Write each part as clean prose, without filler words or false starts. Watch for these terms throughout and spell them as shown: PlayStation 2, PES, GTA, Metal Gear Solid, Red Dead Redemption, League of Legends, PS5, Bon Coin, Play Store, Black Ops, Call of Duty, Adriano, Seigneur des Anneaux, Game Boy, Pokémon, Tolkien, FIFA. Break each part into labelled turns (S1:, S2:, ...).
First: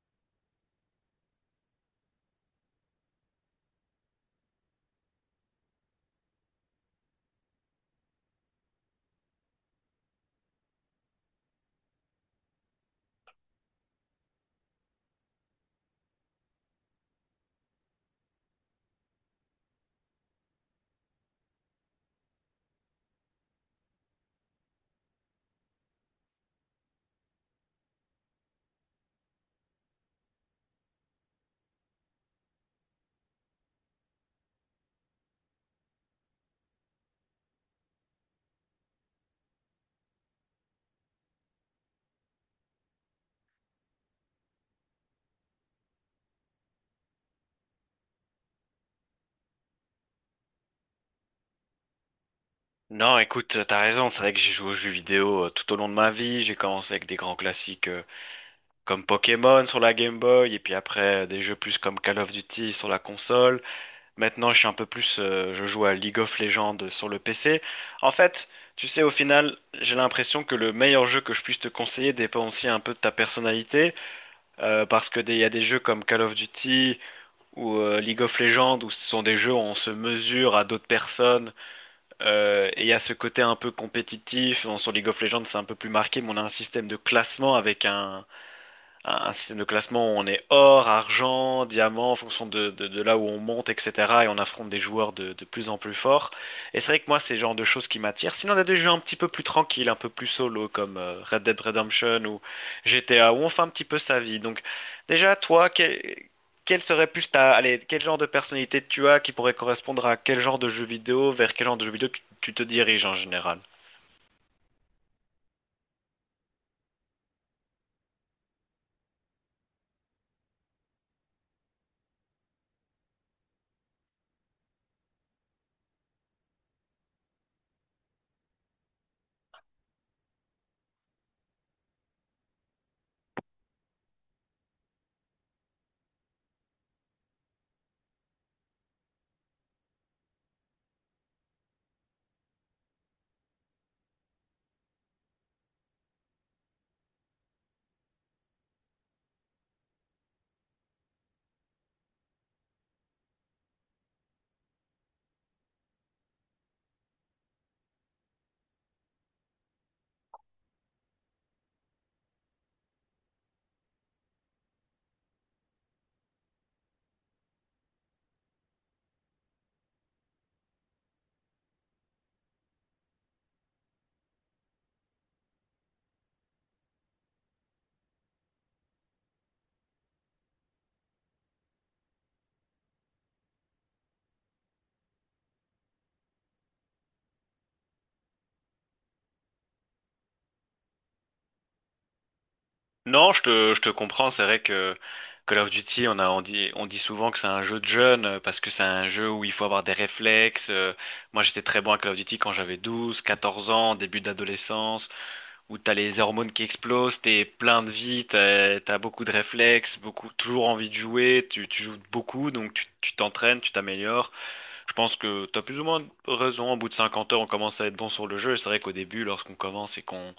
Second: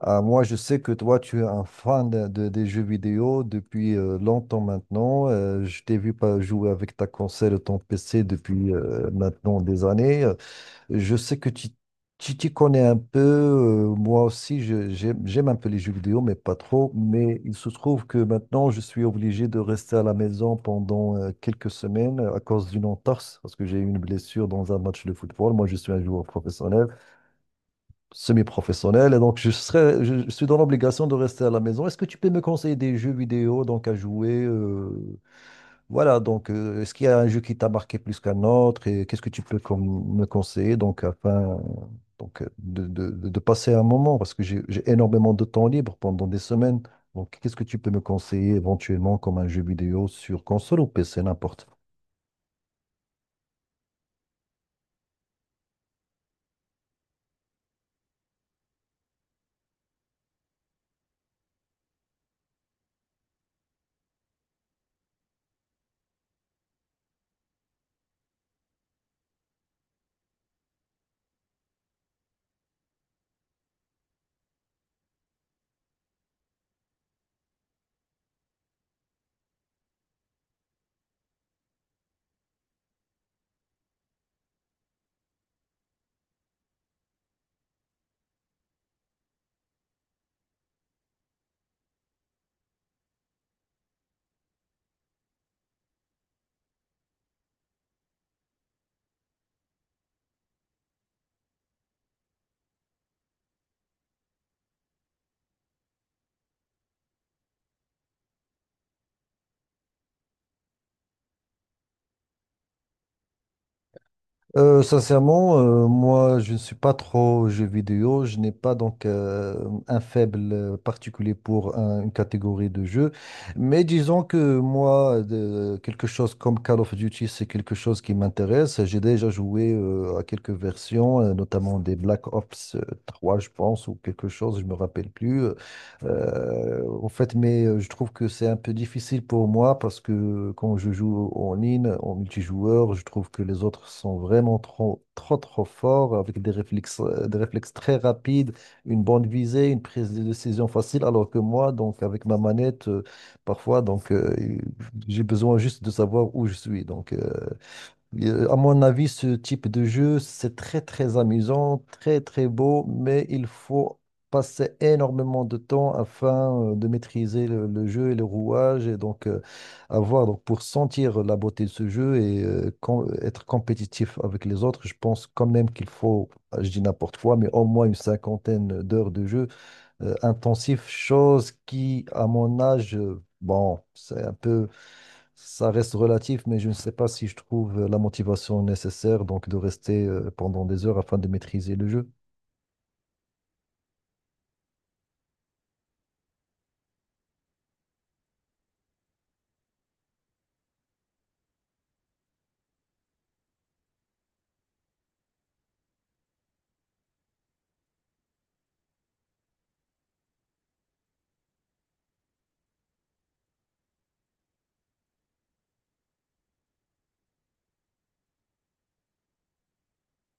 S1: Ah, moi, je sais que toi, tu es un fan des jeux vidéo depuis longtemps maintenant. Je t'ai vu pas jouer avec ta console et ton PC depuis maintenant des années. Je sais que tu t'y connais un peu. Moi aussi, j'aime un peu les jeux vidéo, mais pas trop. Mais il se trouve que maintenant, je suis obligé de rester à la maison pendant quelques semaines à cause d'une entorse, parce que j'ai eu une blessure dans un match de football. Moi, je suis un joueur professionnel, semi-professionnel, et donc je serais, je suis dans l'obligation de rester à la maison. Est-ce que tu peux me conseiller des jeux vidéo donc à jouer, est-ce qu'il y a un jeu qui t'a marqué plus qu'un autre et qu'est-ce que tu peux me conseiller donc afin de passer un moment parce que j'ai énormément de temps libre pendant des semaines. Donc qu'est-ce que tu peux me conseiller éventuellement comme un jeu vidéo sur console ou PC, n'importe.
S2: Non, écoute, t'as raison, c'est vrai que j'ai joué aux jeux vidéo tout au long de ma vie. J'ai commencé avec des grands classiques comme Pokémon sur la Game Boy, et puis après des jeux plus comme Call of Duty sur la console. Maintenant, je suis un peu plus, je joue à League of Legends sur le PC. En fait, tu sais, au final, j'ai l'impression que le meilleur jeu que je puisse te conseiller dépend aussi un peu de ta personnalité, parce que il y a des jeux comme Call of Duty ou League of Legends où ce sont des jeux où on se mesure à d'autres personnes. Et il y a ce côté un peu compétitif. Bon, sur League of Legends, c'est un peu plus marqué, mais on a un système de classement avec un système de classement où on est or, argent, diamant, en fonction de là où on monte, etc. Et on affronte des joueurs de plus en plus forts. Et c'est vrai que moi, c'est le genre de choses qui m'attirent. Sinon, on a des jeux un petit peu plus tranquilles, un peu plus solo, comme Red Dead Redemption ou GTA, où on fait un petit peu sa vie. Donc, déjà, toi, quel serait plus ta, allez, quel genre de personnalité tu as qui pourrait correspondre à quel genre de jeu vidéo, vers quel genre de jeu vidéo tu te diriges en général?
S1: Sincèrement, moi, je ne suis pas trop aux jeux vidéo. Je n'ai pas un faible particulier pour une catégorie de jeux. Mais disons que moi, quelque chose comme Call of Duty, c'est quelque chose qui m'intéresse. J'ai déjà joué à quelques versions, notamment des Black Ops 3, je pense, ou quelque chose, je me rappelle plus. En fait, mais je trouve que c'est un peu difficile pour moi parce que quand je joue en ligne, en multijoueur, je trouve que les autres sont vraiment trop, trop, trop forts avec des réflexes très rapides, une bonne visée, une prise de décision facile, alors que moi, donc avec ma manette, parfois, j'ai besoin juste de savoir où je suis. À mon avis, ce type de jeu, c'est très très amusant, très très beau, mais il faut passer énormément de temps afin de maîtriser le jeu et le rouage et avoir donc pour sentir la beauté de ce jeu et être compétitif avec les autres. Je pense quand même qu'il faut, je dis n'importe quoi, mais au moins une cinquantaine d'heures de jeu intensif, chose qui, à mon âge, bon, c'est un peu, ça reste relatif, mais je ne sais pas si je trouve la motivation nécessaire donc de rester pendant des heures afin de maîtriser le jeu.
S2: Non, je te comprends. C'est vrai que Call of Duty, on dit souvent que c'est un jeu de jeunes parce que c'est un jeu où il faut avoir des réflexes. Moi, j'étais très bon à Call of Duty quand j'avais 12 14 ans, début d'adolescence, où t'as les hormones qui explosent, t'es plein de vie, t'as beaucoup de réflexes, beaucoup, toujours envie de jouer, tu joues beaucoup, donc tu t'entraînes, tu t'améliores. Je pense que t'as plus ou moins raison. Au bout de 50 heures, on commence à être bon sur le jeu. Et c'est vrai qu'au début, lorsqu'on commence et qu'on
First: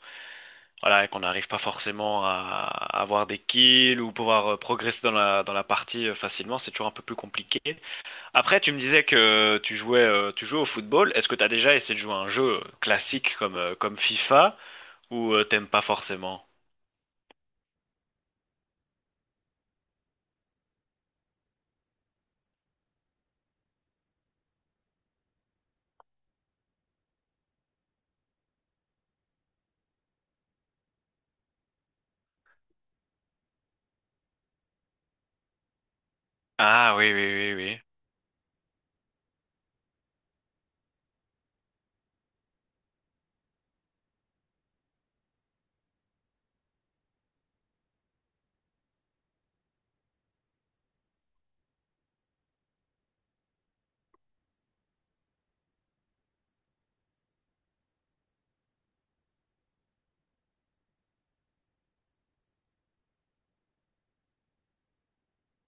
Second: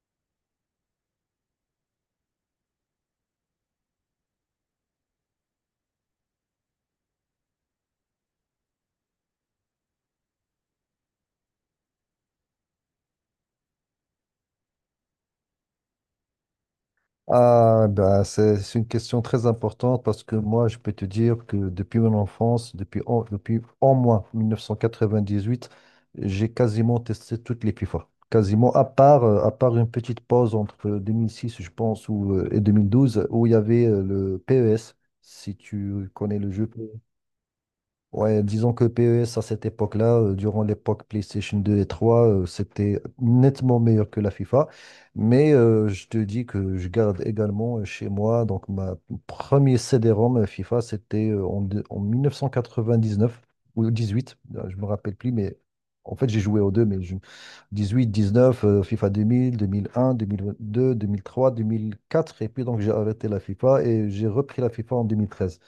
S2: voilà, et qu'on n'arrive pas forcément à avoir des kills ou pouvoir progresser dans dans la partie facilement, c'est toujours un peu plus compliqué. Après, tu me disais que tu jouais au football. Est-ce que tu as déjà essayé de jouer à un jeu classique comme, comme FIFA ou t'aimes pas forcément?
S1: Ah, bah, c'est une question très importante parce que moi, je peux te dire que depuis mon enfance, depuis au moins 1998, j'ai quasiment testé toutes les FIFA. Quasiment, à part une petite pause entre 2006, je pense, ou, et 2012, où il y avait le PES, si tu connais le jeu.
S2: Ah oui, oui, oui, oui.
S1: Ouais, disons que PES à cette époque-là, durant l'époque PlayStation 2 et 3, c'était nettement meilleur que la FIFA. Mais je te dis que je garde également chez moi, donc ma premier CD-ROM FIFA, c'était en 1999 ou 18, je me rappelle plus, mais en fait j'ai joué aux deux, 18, 19, FIFA deux deux deux deux, deux mille, mille mille un, mille trois, deux mille quatre et puis donc j'ai arrêté la FIFA et j'ai repris la FIFA en 2013.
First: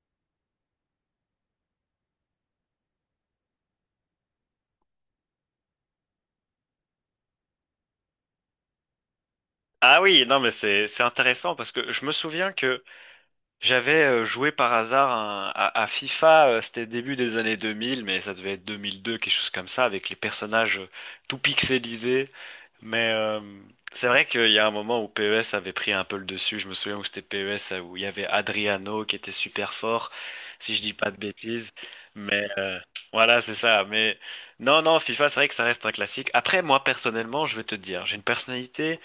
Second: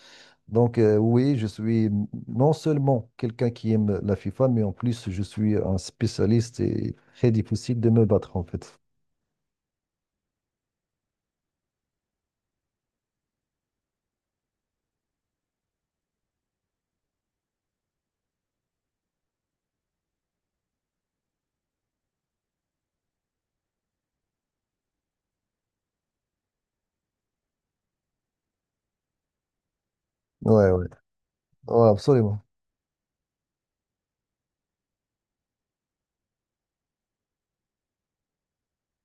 S1: Donc, oui, je suis non seulement quelqu'un qui aime la FIFA, mais en plus, je suis un spécialiste et très difficile de me battre, en fait.
S2: Ah oui, non, mais c'est intéressant parce que je me souviens que j'avais joué par hasard à FIFA, c'était début des années 2000, mais ça devait être 2002, quelque chose comme ça, avec les personnages tout pixelisés. Mais c'est vrai qu'il y a un moment où PES avait pris un peu le dessus. Je me souviens où c'était PES, où il y avait Adriano qui était super fort,
S1: Ouais,
S2: si je
S1: ouais.
S2: dis pas de bêtises.
S1: Ouais, absolument.
S2: Mais voilà, c'est ça. Mais non, non, FIFA, c'est vrai que ça reste un classique. Après, moi, personnellement, je vais te dire, j'ai une personnalité.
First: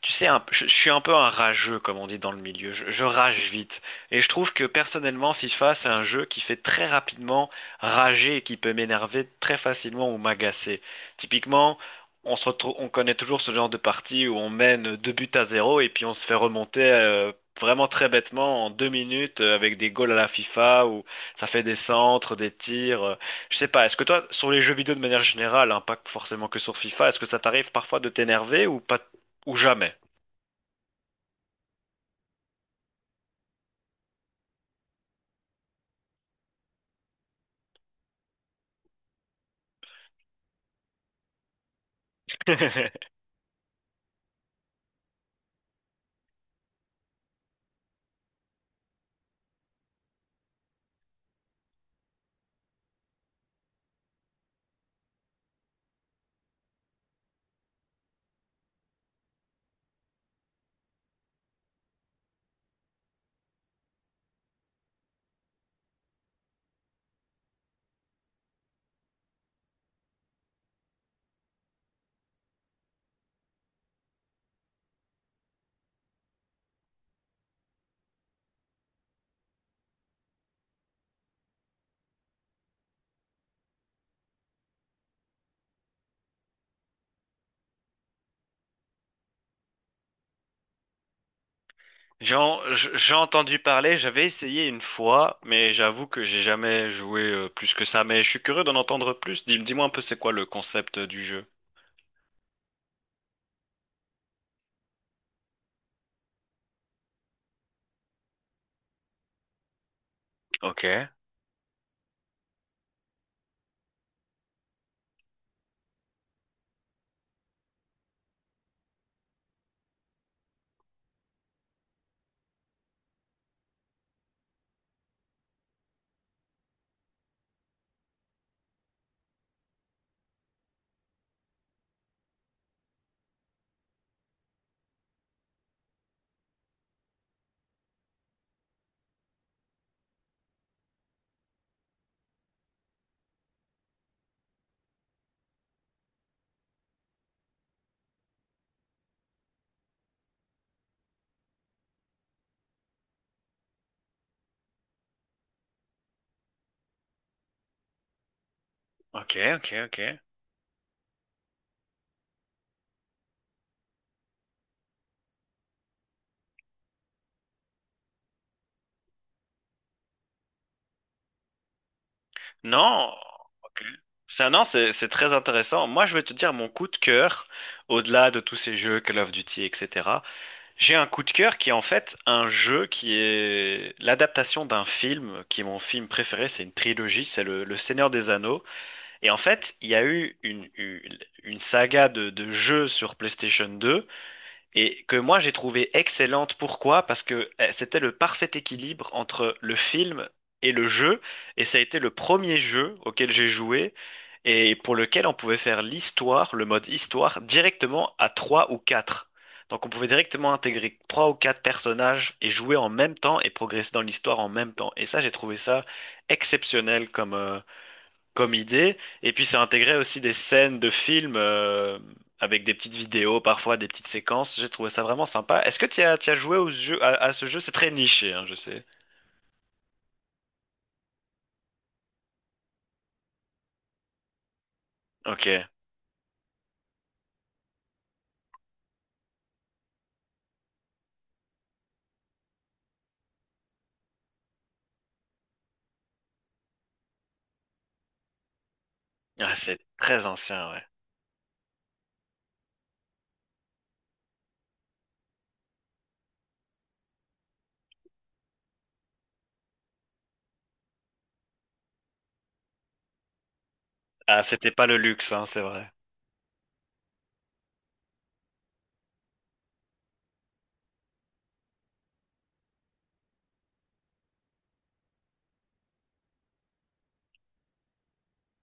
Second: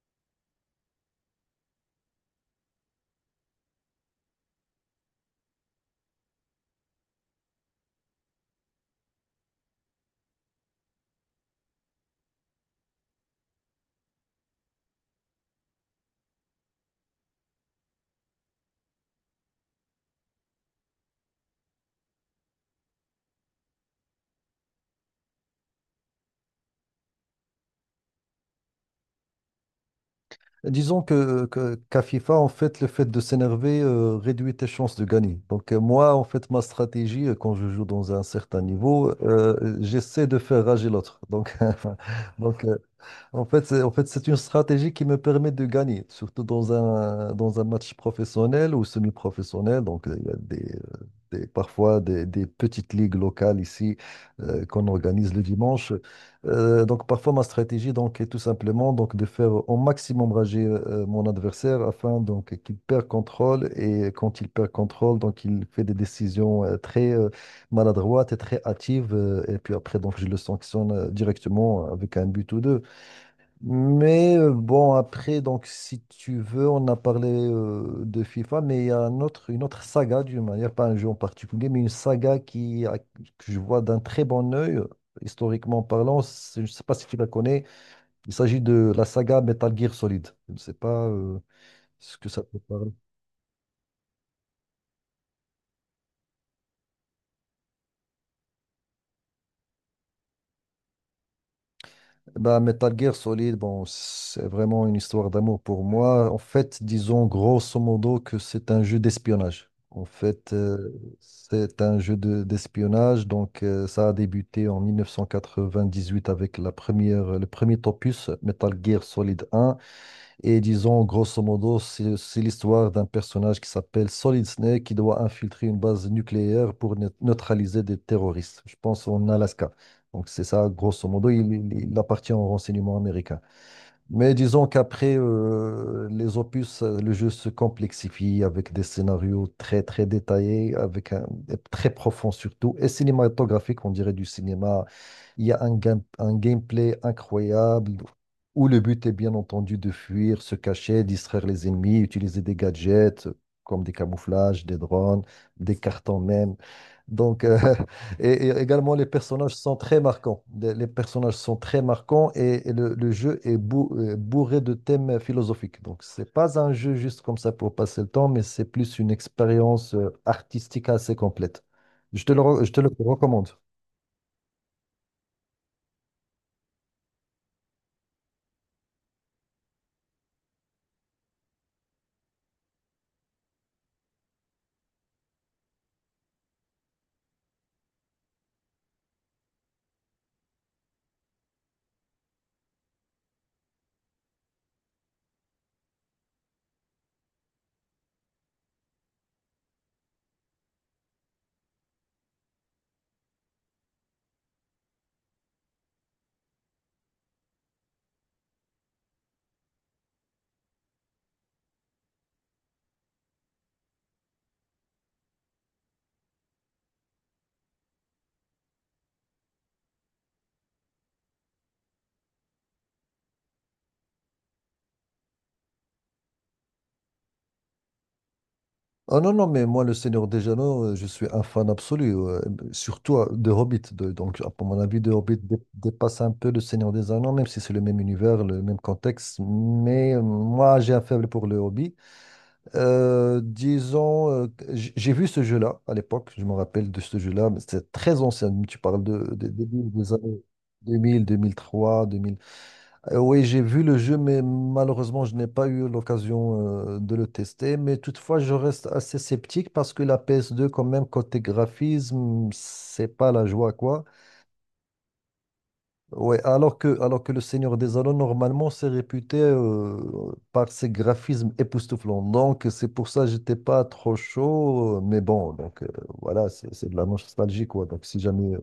S2: Tu sais, je suis un peu un rageux, comme on dit dans le milieu. Je rage vite. Et je trouve que personnellement, FIFA, c'est un jeu qui fait très rapidement rager et qui peut m'énerver très facilement ou m'agacer. Typiquement, on se retrouve, on connaît toujours ce genre de partie où on mène 2 buts à 0 et puis on se fait remonter vraiment très bêtement en 2 minutes avec des goals à la FIFA où ça fait des centres, des tirs. Je sais pas, est-ce que toi, sur les jeux vidéo de manière générale, hein, pas forcément que sur FIFA, est-ce que ça t'arrive parfois de t'énerver ou pas, ou jamais?
S1: Disons que, qu'à FIFA, en fait, le fait de s'énerver réduit tes chances de gagner. Donc, moi, en fait, ma stratégie, quand je joue dans un certain niveau, j'essaie de faire rager l'autre. Donc, donc euh, en fait, c'est, en fait, c'est une stratégie qui me permet de gagner, surtout dans un match professionnel ou semi-professionnel. Donc, il y a parfois des petites ligues locales ici qu'on organise le dimanche. Donc, parfois, ma stratégie donc, est tout simplement donc, de faire au maximum rager mon adversaire afin donc, qu'il perd contrôle. Et quand il perd contrôle, donc, il fait des décisions très maladroites et très hâtives. Et puis après, donc, je le sanctionne directement avec un but ou deux. Mais bon, après, donc, si tu veux, on a parlé de FIFA, mais il y a un autre, une autre saga, d'une manière, pas un jeu en particulier, mais une saga qui, que je vois d'un très bon œil, historiquement parlant. Je ne sais pas si tu la connais. Il s'agit de la saga Metal Gear Solid. Je ne sais pas ce que ça peut.
S2: J'ai entendu parler, j'avais essayé une fois, mais j'avoue que j'ai jamais joué plus que ça. Mais je suis curieux d'en entendre plus. Dis-moi un peu c'est quoi le concept du jeu.
S1: Bah, Metal Gear Solid, bon, c'est vraiment une histoire d'amour pour moi. En fait, disons grosso modo que c'est un jeu d'espionnage. En fait,
S2: Ok,
S1: c'est un d'espionnage. Donc, ça a débuté en 1998 avec la première, le premier opus, Metal Gear Solid 1. Et disons, grosso modo, c'est l'histoire d'un personnage qui s'appelle Solid Snake qui doit infiltrer une base nucléaire pour neutraliser des terroristes, je pense en Alaska. Donc c'est ça, grosso modo, il appartient au renseignement américain. Mais disons qu'après les opus, le jeu se complexifie avec des scénarios très très détaillés, très profond surtout, et cinématographique, on dirait du cinéma. Il y a un gameplay incroyable où le but est bien entendu de fuir, se cacher, distraire les ennemis, utiliser des gadgets comme des camouflages, des drones, des cartons même. Donc, et également, les
S2: ok,
S1: personnages
S2: ok,
S1: sont
S2: ok.
S1: très marquants. Les personnages sont très marquants et, le jeu est bourré de thèmes philosophiques. Donc, c'est pas un jeu juste comme ça pour passer le temps, mais c'est plus une expérience artistique assez complète. Je te le, je te le
S2: Non,
S1: recommande.
S2: ok. Ça, non, c'est très intéressant. Moi, je vais te dire mon coup de cœur, au-delà de tous ces jeux Call of Duty, etc. J'ai un coup de cœur qui est en fait un jeu qui est l'adaptation d'un film, qui est mon film préféré. C'est une trilogie, c'est le Seigneur des Anneaux. Et en fait, il y a eu une saga de jeux sur PlayStation 2 et que moi j'ai trouvé excellente. Pourquoi? Parce que eh, c'était le parfait équilibre entre le film et le jeu et ça a été le premier jeu auquel j'ai joué et pour lequel on pouvait faire l'histoire, le mode histoire, directement à 3 ou 4. Donc on pouvait directement intégrer 3 ou 4 personnages et jouer en même temps et progresser dans l'histoire en même temps. Et ça, j'ai trouvé ça exceptionnel comme idée. Et puis ça intégrait aussi des scènes de films avec des petites vidéos, parfois des petites séquences. J'ai trouvé ça vraiment sympa. Est-ce que tu as joué au jeu, à ce jeu? C'est très niché, hein, je sais.
S1: Ah non, non, mais moi, le Seigneur des Anneaux, je suis un fan absolu, surtout de Hobbit. Donc, à mon avis, de Hobbit
S2: Ok.
S1: dépasse un peu le Seigneur des Anneaux, même si c'est le même univers, le même contexte. Mais moi, j'ai un faible pour le Hobbit. Disons, que j'ai vu ce jeu-là à l'époque, je me rappelle de ce jeu-là, mais c'est très ancien. Tu parles
S2: Ah, c'est
S1: des
S2: très
S1: années
S2: ancien, ouais.
S1: deux mille, années 2000, 2003. Oui, j'ai vu le jeu, mais malheureusement, je n'ai pas eu l'occasion de le tester. Mais toutefois, je reste assez sceptique parce que la PS2, quand même, côté graphisme, c'est pas la joie, quoi.
S2: Ah, c'était pas le luxe, hein, c'est vrai.
S1: Ouais, alors que le Seigneur des Anneaux, normalement, c'est réputé par ses graphismes époustouflants. Donc, c'est pour ça que j'étais pas trop chaud. Mais bon, voilà, c'est de la nostalgie, quoi. Donc, si jamais,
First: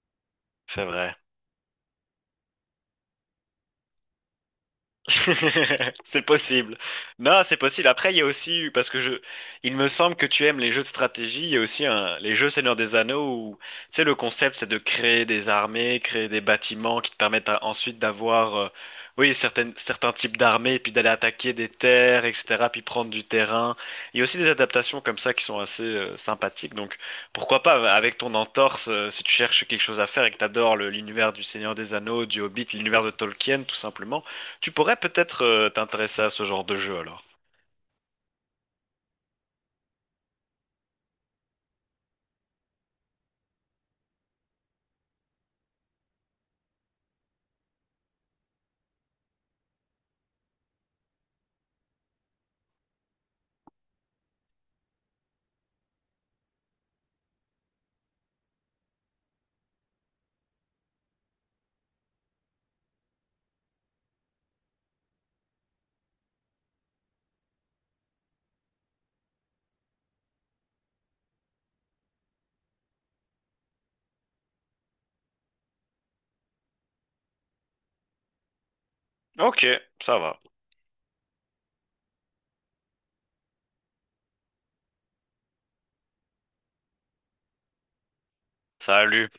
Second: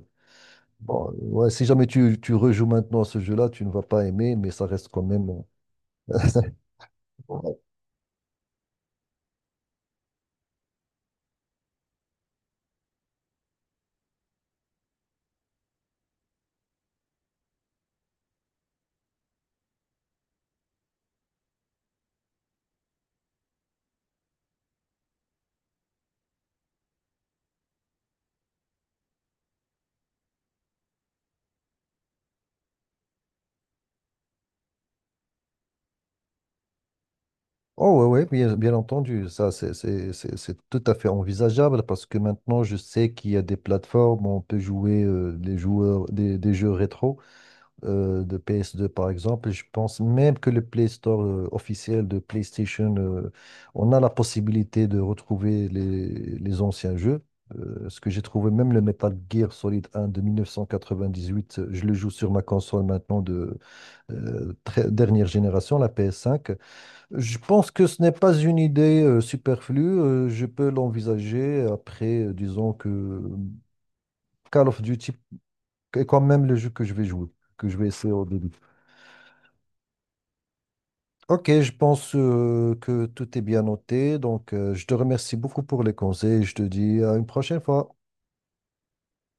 S2: C'est
S1: bon,
S2: vrai.
S1: ouais, si jamais tu, tu rejoues maintenant à ce jeu-là, tu ne vas pas aimer, mais ça reste quand même.
S2: C'est possible. Non,
S1: Bon,
S2: c'est possible. Après, il y a aussi, il me semble que tu aimes les jeux de stratégie, il y a aussi un, les jeux Seigneur des Anneaux où, tu sais, le concept, c'est de créer des armées, créer des bâtiments qui te permettent ensuite d'avoir, oui, certains types d'armées, puis d'aller attaquer des terres, etc., puis prendre du terrain. Il y a aussi des adaptations comme ça qui sont assez, sympathiques. Donc, pourquoi pas, avec ton entorse, si tu cherches quelque chose à faire et que t'adores l'univers du Seigneur des Anneaux, du Hobbit, l'univers de Tolkien, tout simplement. Tu pourrais peut-être t'intéresser à ce genre de jeu alors.
S1: Oh oui, bien, bien entendu, ça c'est tout à fait envisageable parce que maintenant je sais qu'il y a des plateformes où on peut jouer les joueurs, des jeux rétro de PS2 par exemple. Je pense même que le Play Store officiel de PlayStation, on a la possibilité de retrouver les anciens jeux. Ce que j'ai trouvé, même le Metal Gear Solid 1 de 1998, je le joue sur ma console maintenant de dernière génération, la PS5. Je pense que ce n'est pas une idée superflue. Je peux l'envisager après, disons que Call of Duty est quand même le jeu que je vais jouer, que je vais essayer au début.
S2: Ok, ça va.
S1: Ok, je pense que tout est bien noté. Donc, je te remercie beaucoup pour les conseils. Je te dis à une prochaine fois.
S2: Salut.